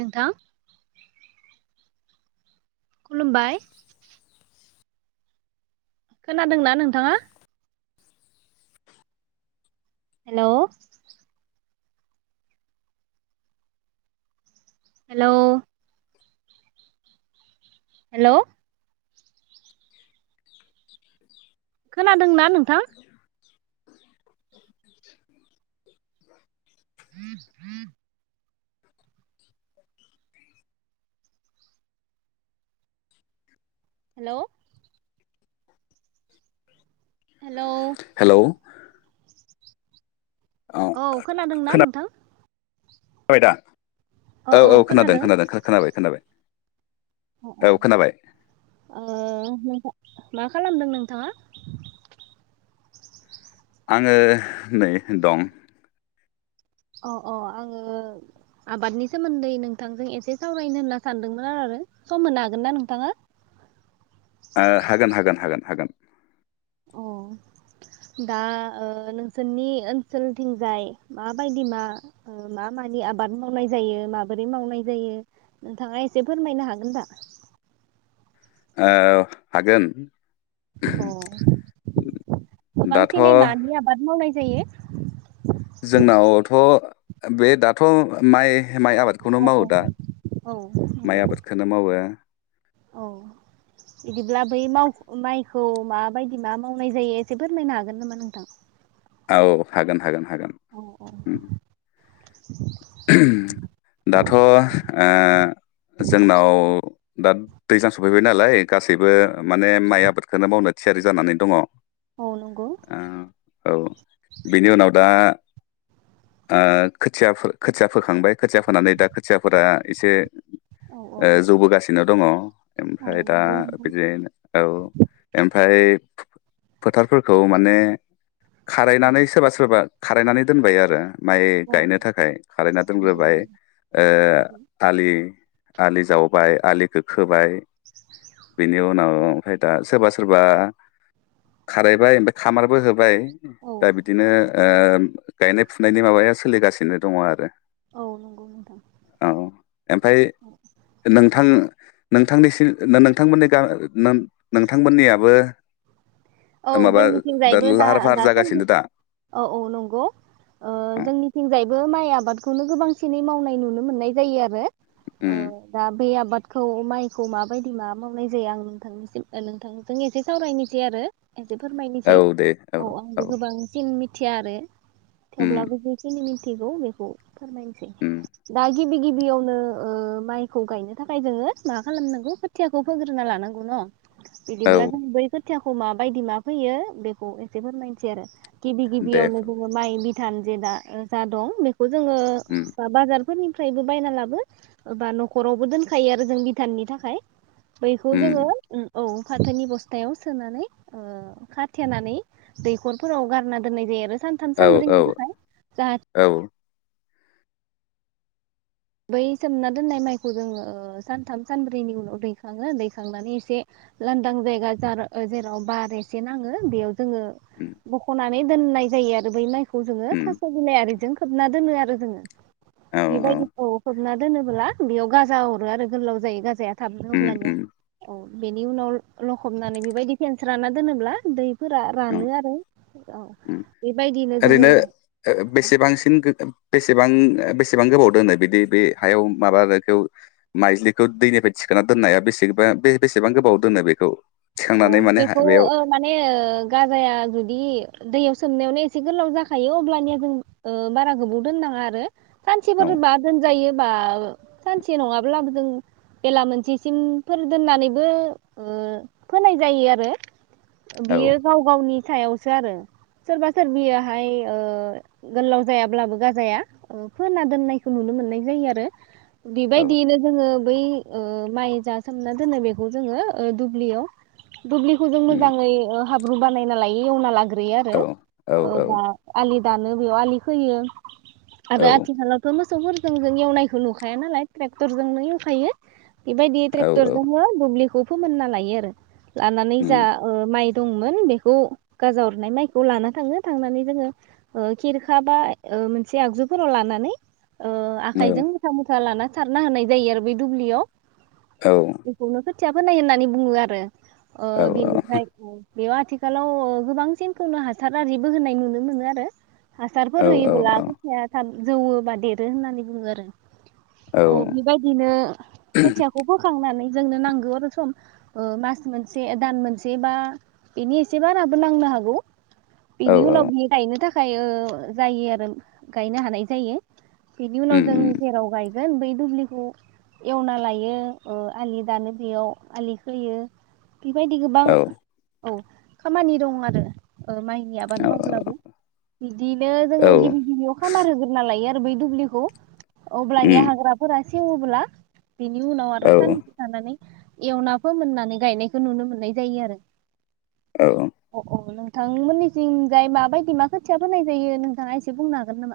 नोंथां खुलुमबाय। खोनादोंना नोंथाङा? हेल' हेल' हेल' खोनादोंना नोंथां? [inaudible] [inaudible] हेल' हेल' हेलौ औ खोनादोंना नोंथां? जाबाय दा औ औ खोनादों खोनादों खोनाबाय खोनाबाय। अ अ औ खोनाबाय ओ मा खालामदों नोंथाङा? आङो नै दं। अ अ आङो आबादनि सोमोन्दै नोंथांजों एसे सावरायनो होनना सानदोंमोन आरो सम होनो हागोन ना नोंथाङा? हागोन हागोन हागोन हागोन। अ दा नोंसोरनि ओनसोलथिंजाय माबायदि मा मा मानि आबाद मावनाय जायो माबोरै मावनाय जायो नोंथाङा एसे फोरमायनो हागोन दा। हागोन अ दाथ' गोबांसिनै मानि आबाद मावनाय जायो? जोंनावथ' बे दाथ' माइ माइ आबादखौनो औ मावो औ दा औ माइ नंगौ आबादखौनो मावो औ बिदिब्ला बै माव माइखौ माबायदि मा मावनाय जायो एसे फोरमायनो हागोन नामा नोंथां? औ हागोन हागोन। हागोन औ दाथ' ओ जोंनाव दा दैज्लां सफैबाय नालाय गासैबो माने माइ आबादखौनो मावनो थियारि जानानै दङ। औ नंगौ। औ बेनि उनाव दा ओ खोथिया खोथिया फोखांबाय खोथिया फोनानै दा खोथियाफोरा एसे औ औ ओ जौबोगासिनो दङ औ ओमफ्राय दा नंगौ नोंथां बिदि औ ओमफ्राय फोथारफोरखौ माने खारायनानै औ सोरबा सोरबा खारायनानै दोनबाय आरो माइ औ गायनो थाखाय खारायना नंगौ दोनग्रोबाय ओ नंगौ आलि आलि जावबाय आलिखौ खोबाय बिनि उनाव ओमफ्राय दा सोरबा सोरबा खारायबाय ओमफ्राय खामारबो होबाय। औ दा बिदिनो ओ गायनाय फुनायनि माबाया सोलिगासिनो दङ आरो। औ नंगौ नोंथां औ ओमफ्राय नोंथां? नोंथांनिसिम नोंथांमोननि गा नोंथांमोननियाबो। माबा दा लार दासानदि औ औ नंगौ ओ अ जोंनि थिंजायबो माइ आबादखौनो गोबांसिनै मावनाय नुनो मोननाय जायो आरो। अ' उम दा बे आबाद खौ माइखौ माबायदि मा मावनाय जायो आं नोंथांनिसिम नोंथांजों एसे सावरायनोसै आरो एसे फोरमायनोसै औ आंबो गोबांसिन मि थियारो उम थेवब्लाबो [unintelligible] मिथिगौ बेखौ फोरमायनोसै उम दाय गिबि गिबियावनो ओ माइखौ गायनो थाखाय जोङो मा खालामनांगौ खोथियाखौ फोग्रोना लानांगौ न। बिदिब्ला औ जों बै खो खोथियाखौ मा बायदि मा फैयो बेखौ एसे फोरमायनोसै आरो। गिबि दे गिबियावनो फोरमाय जोङो माइ बि थानजेदा जा दं बे थ'जोङो उम दा बाजार। फोरनिफ्रायबो बायना लाबो बा न'खरावबो दोनखायो आरो जों भिदाननि थाखाय। बैखौ उम जोङो उम औ फाथोनि बस्थायाव सोनानै ओ खाथेनानै दैखरफोराव गारना दोननाय जायो आरो-' सानथाम औ सानब्रैनि औ थाखाय जाहाथे औ बै सोमना दोननाय माइखौ जोङो सानथाम सानब्रैनि उनाव दैखाङो दैखांनानै एसे लांदां जायगा जार जेराव बार एसे नाङो बेयाव। जोङो उम दख'ना। [unintelligible] दोननाय जायो आरो बै माइ खौ जोङो उम थास बिलाइ आरि जों खोबना दोनो आरो जोङो। औ औ बिबायदि। खोबना दोनोबोला बेयाव गाजा अरो आरो गोलाव जायो गाजाया। थाबनो उम अब्लानिया उम औ। बेनि उनाव लखबनानै बेबायदि फेेनस्राना दोनोब्ला दै। फोर औ रानो आरो औ उम बेबायदिनो जोङो ओरैनो ओ बेसेबांसिन गो- बेसेबां बेसेबां गोबाव दोनो बिदि बे हायाव माबाखौ माइज्लिखौ दैनिफ्राय थिखोना दोननाया बेसेबा बे बेसेबां गोबाव दोनो बेखौ। औ थिखांनानै माने हा- बेखौ बेयाव ओ माने ओ गाजाया जुदि दैयाव सोमनायावनो एसे गोलाव जाखायो अब्लानिया जों ओ बारा गोबाव दोननाङा आरो। औ सानसेफोर बा दोनजायो। बा सानसे नङाब्लाबो जों बेला मोनसेसिमफोर दोननानैबो ओ फोनाय जायो आरो। औ बियो गाव गावनि सायाव। सो आरो सोरबा सोरबियाहाय ओ गोलाव जायाब्लाबो गाजाया फोना दोननायखौ नुनो मोननाय जायो आरो। औ बेबायदियैनो जोङो बै ओ माइ जा सोमना दोनो बेखौ जोङो ओ दुब्लियाव दुब्लिखौ जों उम मोजाङै ओ हाब बानायना लायो एवना‌ लागो ग्रोयो आरो औ औ ओ औ बा आलि। दानो बेयाव आलि खोयो। औ आरो आथिखालाथ मो सौफोरजों जों एवनायखौ नुखाया नालाय ट्रेक्टरजोंनो एवखायो। बेबायदि औ औ ट्रेक्टर जों दुुब्लि खुब फोमोनना लायो आरो। लानानै जा उम ओ माइ दंमोन बेखौ गाजाअरनाय माइखौ लाना थाङो थांनानै जोङो ओ खिरखा बा ओ मोनसे आगजुफोराव लानानै ओ औ आखाइजों मुथा मुथा लाना सारना होनाय जायो आरो बै दुब्लियाव औ बेखौनो खो खोथिया फोनाय होननानै बुङो आरो। ओ औ बिनिफ्राय। बेयाव आथिखालाव गोबां सिनखौनो हासार आरिबो होनाय नुनो मोनो आरो। हासारफोर औ होयोब्ला [unintelligible] जौवौ बा देरो होननानै बुङो आरो। औ बेबायदिनो खोथियाखौ बोखांनानै जोंनो नांगौ रोखोम। ओ मास मोनसे दान मोनसे बा बेनि एसे बाराबो नांनो हागौ। औ बिनि औ उनाव बियो गायनो था खायो जायो आरो गायनो हानाय जायो। बेनि उनाव उम जों उम जेराव गाय गोन बै दुब्लिखौ एवना लायो ओ आलि दानो बेयाव आलि खोयो। बेबायदि गोबां। औ औ खामानि दं आरो। ओ माइनि आबाद औ मावब्लाबो बिदिनो जोङो औ औ गिबि गिबियाव खामार होग्रोना लायो। बै दुबलिखौ। अब्लानि उम हाग्राफोरा। सेवोब्ला। बिनि उनाव आरो सानसे थानानै। एवना फोमोननानै। गायनायखौ नुनो मोननाय जायो आरो। औ अ अ [unintelligible] नोंथांमोननिथिं जाय माबायदि मा खोथिया फोनाय जायो नोंथाङा एसे बुंनो हागोन नामा?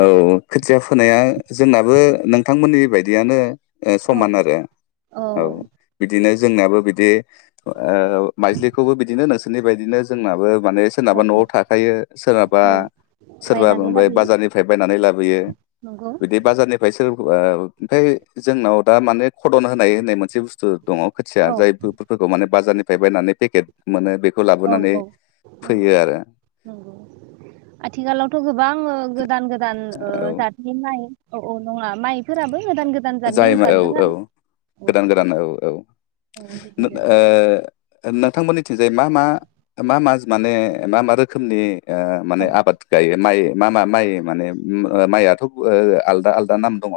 औ खोथिया फोनाया जोंनाबो नोंथांमोननि बायदियानो। ओ औ समान आरो औ बिदिनो जोंनियाबो बि। बेे। ओ माइज्लिखौबो बिदिनो नोंसोर। नि बायदिनो जोंनाबो। माने सोरनाबा औ न'आव औ थाखायो सोरहाबा। औ सोरबा बायनानै फ्राय लाबोयो बाजारनिफ्राय बायनानै लाबोयो नंगौ बिदि बाजारनिफ्राय। ओमफ्राय जोंनाव दा माने खदन होनाय होननाय मोनसे बुस्थु। दङ खोथिया औ जायफोरखौ माने बाजारनि। फाय बायनानै पेकेट। मोनो बेखौ औ लाबोनानै औ नंगौ फैयो आरो। थ' गोबां गोदान गो दान ओ औ जाथनि माइ औ औ नङा माइ फोराबो जाय औ औ गोदान गोदान औ औ ओ औ बिदिनो नोंथांमोननिथिंजायै मा मा मा मा माने मा मा रोखोमनि ओ माने आबाद गायो माइ मा मा माइ माने ओ ओ माइआथ' आलदा आलदा नाम दङ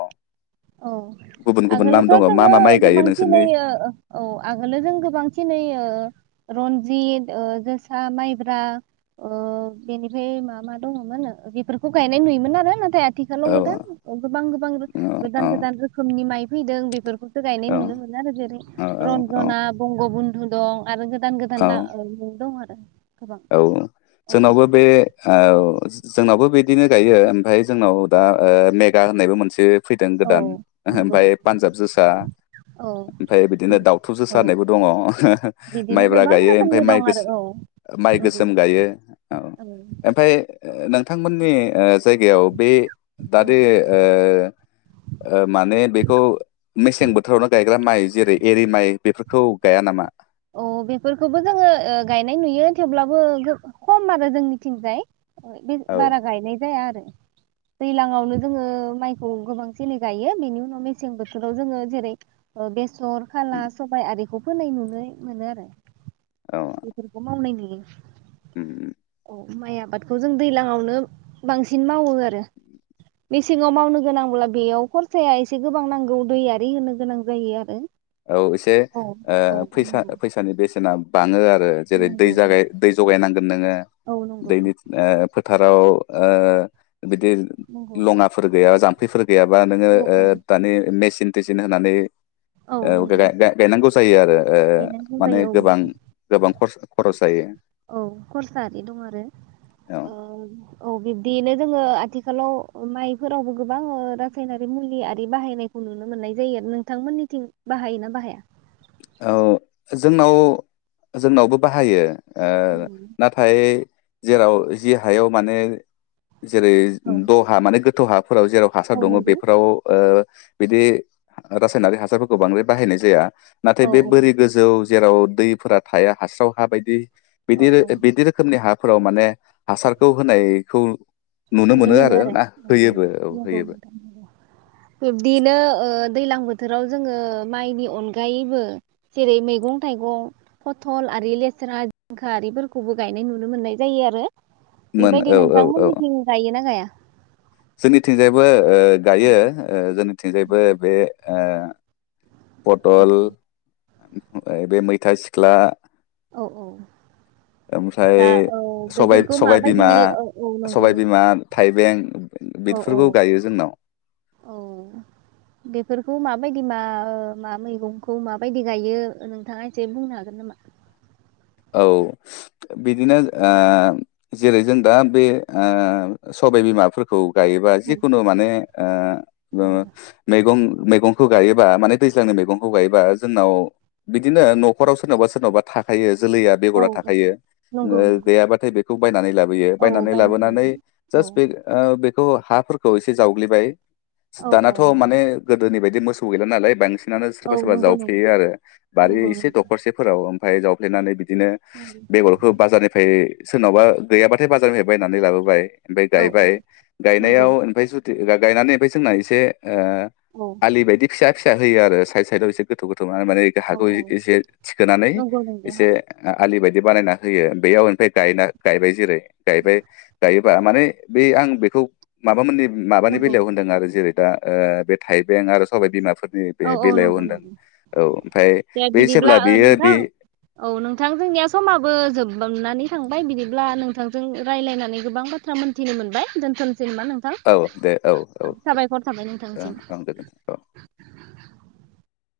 औ गुबुन गुबुन नाम आगोलोथ' दङ मा जोङो मा माइ गायो नोंसोरनि गोबांसिनोयै औ आगोलोव जों गोबां सिनाययो रनजित ओ जोसा माइब्रा ओ बेनिफ्राय मा मा दङमोन बेफोरखौ गायनाय नुयोमोन आरो नाथाय आ थिखाल औ गोदां गोबां गोबां रो औ गोदान गोदान रोखोमनि नि माइ फैदों बेफोरखौ गायनाय औ नुनो मोनो आरो जेरै औ औ रन्जना बंग [unintelligible] नु दं आरो गोदान गोदान औ दं [unintelligible] औ औ सोनावबो बे औ जोंनावबो बिदिनो गायो ओमफाय जोंनाव दा ओ मेगा होननायबो मोनसे फैदों औ गोदान नंगौ ओमफफ्राय पान्जाब जोसा औ ओमफ्राय बिदिनो दावथु जोसा औ होननायबो दङ बिदिनो माइब्रा गोबां गायो ओमफ्राय रोखोमनि माइ दं आरो गोसो औ माइ नंगौ गोसोम गायो औ ओमफाय नोंथांमोननि ओ जायगायाव बे दा औ दे ओ माने बेखौ मेसें बोथोरावनो गाय गायग्रा माइ जेरै एरि माइ बेफोरखौ गाया नामा? अ बेफोरखौबो जोङो ओ गायनाय नुयो थेवब्लाबो गो खम आरो जोंनिथिंजाय ओ बे औ बारा उम गायनाय जाया आरो दैलांवनो जोङो माइखौ गोबां जेनि गायो बेनि उनाव मेसें बोथोराव जोङो जेरै ओ बे सर खानला सबाय आरि बेखौ फोनाय नुनै मोनो आरो औ बेफोरखौ मावनाय नुयो उम उम उम माइ आबादखौ जों दैलांवानो बांसिन मावो आरो मेसेङाव मावनो गोनांब्ला बेयाव खरसाया एसे गोबां नांगौ दै आरि होनो गोनां जायो आरो औ एसे औ औ ओ फैसा नंगौ फैसानि बेसेना बाङो आरो बो जेरै दै नंगौ जागाय दै जगायनांगोन नोङो औ नंगौ दैनि ओ फोथाराव ओ बिदि नंगौ लङाफोर गैयाबा जाम्फैफोर गैयाबा नोङो ओ औ दानि मेसिन थेसिन होनानै औ ओ नंगौ गाय गायनांगौ जायो आरो ओ गायनांगौ माने जायो औ गोबां गोबां खरसा औ खरसा आरि दं आरो औ ओ औ बिब्दियैनो जोङो आथिखालाव माइफोरावबो गोबां रासायनारि मुलि आरि बाहायनायखौ नुनो मोननाय जायो नोंथांमोननिथिं बाहायोना बाहाया? औ जोंनाव जोंनावबो बाहायो औ ओ नाथाय जेराव जि हायाव माने जेरै दहा माने गो थहाब फोराव जेराव हासार औ दङ नंगौ बेफोराव बिदि रासायनारि हासारफोरखौ बांद्राय बाहायनाय जाया नाथाय औ बे औ बोरि गोजौ जेराव दैफोरा थाया हास्राव हा बायदि औ बिदि औ बिदि रोखोमनि हा फोराव माने हासारखौ होनायखौ नुनो मोनो आरो ना होयोबो नंगौ औ होयोबो नोंथां नंगौ बिब्दिनो दैज्लां बोथोराव जोङो माइनि अनगायैबो जेरै मैगं थाइगं फथल आरि लेस्रा जिंखा आरिफोरखौबो गायनाय नुनो मोननाय जायो आरो। मोन बेबायदि औ औ औ नोंथांमोननिथिं गायोना गाया जोंनिथिंजायबो ओ गायो ओ जोन औ थिंजायबो बे ओ औ पटल ओम बे मैथा सिख्ला औ औ ओमफ्राय दा औ सबाय बेफोरखौ सबाय माबायदि बिमा औ औ नंगौ नंगौ सबायबिमा थाइबें औ औ बिदिफोरखौ गायो जोंनाव औ बेफोरखौ माबायदि मा मा मैगंखौ माबायदि गायो नोंथाङा एसे बुंनो हागोन नामा औ बिदिनो ओ जेरै जों दा बे ओ सबाय बिमाफोरखौ गायोबा औ जिखुनु माने ओ ओ मैगं मैगंखौ गायोबा माने दैज्लांनि मैगंखौ गायोबा जोंनाव बिदिनो न'खराव सोरनावबा सोरनावबा थाखायो। जोलैया औ बेगरा औ थाखायो नंगौ ओ नंगौ गैयाबाथाय बेखौ बायनानै लाबोयो औ बायनानै लाबोनानै लाबोयो जास बे औ ओ बे हौ हाफोरखौ एसे जावग्लिबाय। औ औ दानाथ' नंगौ माने गोदोनि बायदि दि मोसौ गैला नालाय बांस नानो औ सोरबा सोरबा नंगौ नंगौ जावफ्लेयो आरो बारि नंगौ एसे नंगौ दखरसेफोराव ओं फाय जाव फ्लेनानै बिदिनो नंगौ बेगरखौ बाजारनिफ्राय सोरनावबा गैयाबाथाय बाजारनिफाय बायनानै लाबोबाय। ओमफाय औ औ गायबाय नंगौ गायनायाव ओनफाय जुदि गायनानै ओमफाय जोंना एसे ओ औ आलि बायदि फिसा फिसा होयो आरो साइद साइदआव एसे गोथौ गोथौ। नङा माने इखो औ हाखौ औ एसे थिखोनानै नंगौ नंगौ हा बे आलि बायदि बानायना होयो बेयाव ओमफाय गायना गायबाय जेरै गायबाय गायो बा माने बे आं बेखौ माबा मोननि माबानि नंगौ बेलायाव होनदों आरो जेरै दा ओ बे थाइबें आरो सबाइ बिमा फोरनि औ बे औ बेलायाव नंगौ होनदों नंगौ औ ओमफाय दे बे बिदिब्ला जेब्ला ओ बेयो बे नोंथां औ नोंथां जोंनिया समाबो जोबबांनानै थांबाय बिदिब्ला नोंथांजों रायलायनानै गोबां बाथ्रा मोन्थिनो मोनबाय दोनथनो' औ दे औ औ ओ साबायखर थाबाय नोंथांसिम ओं [unintelligible]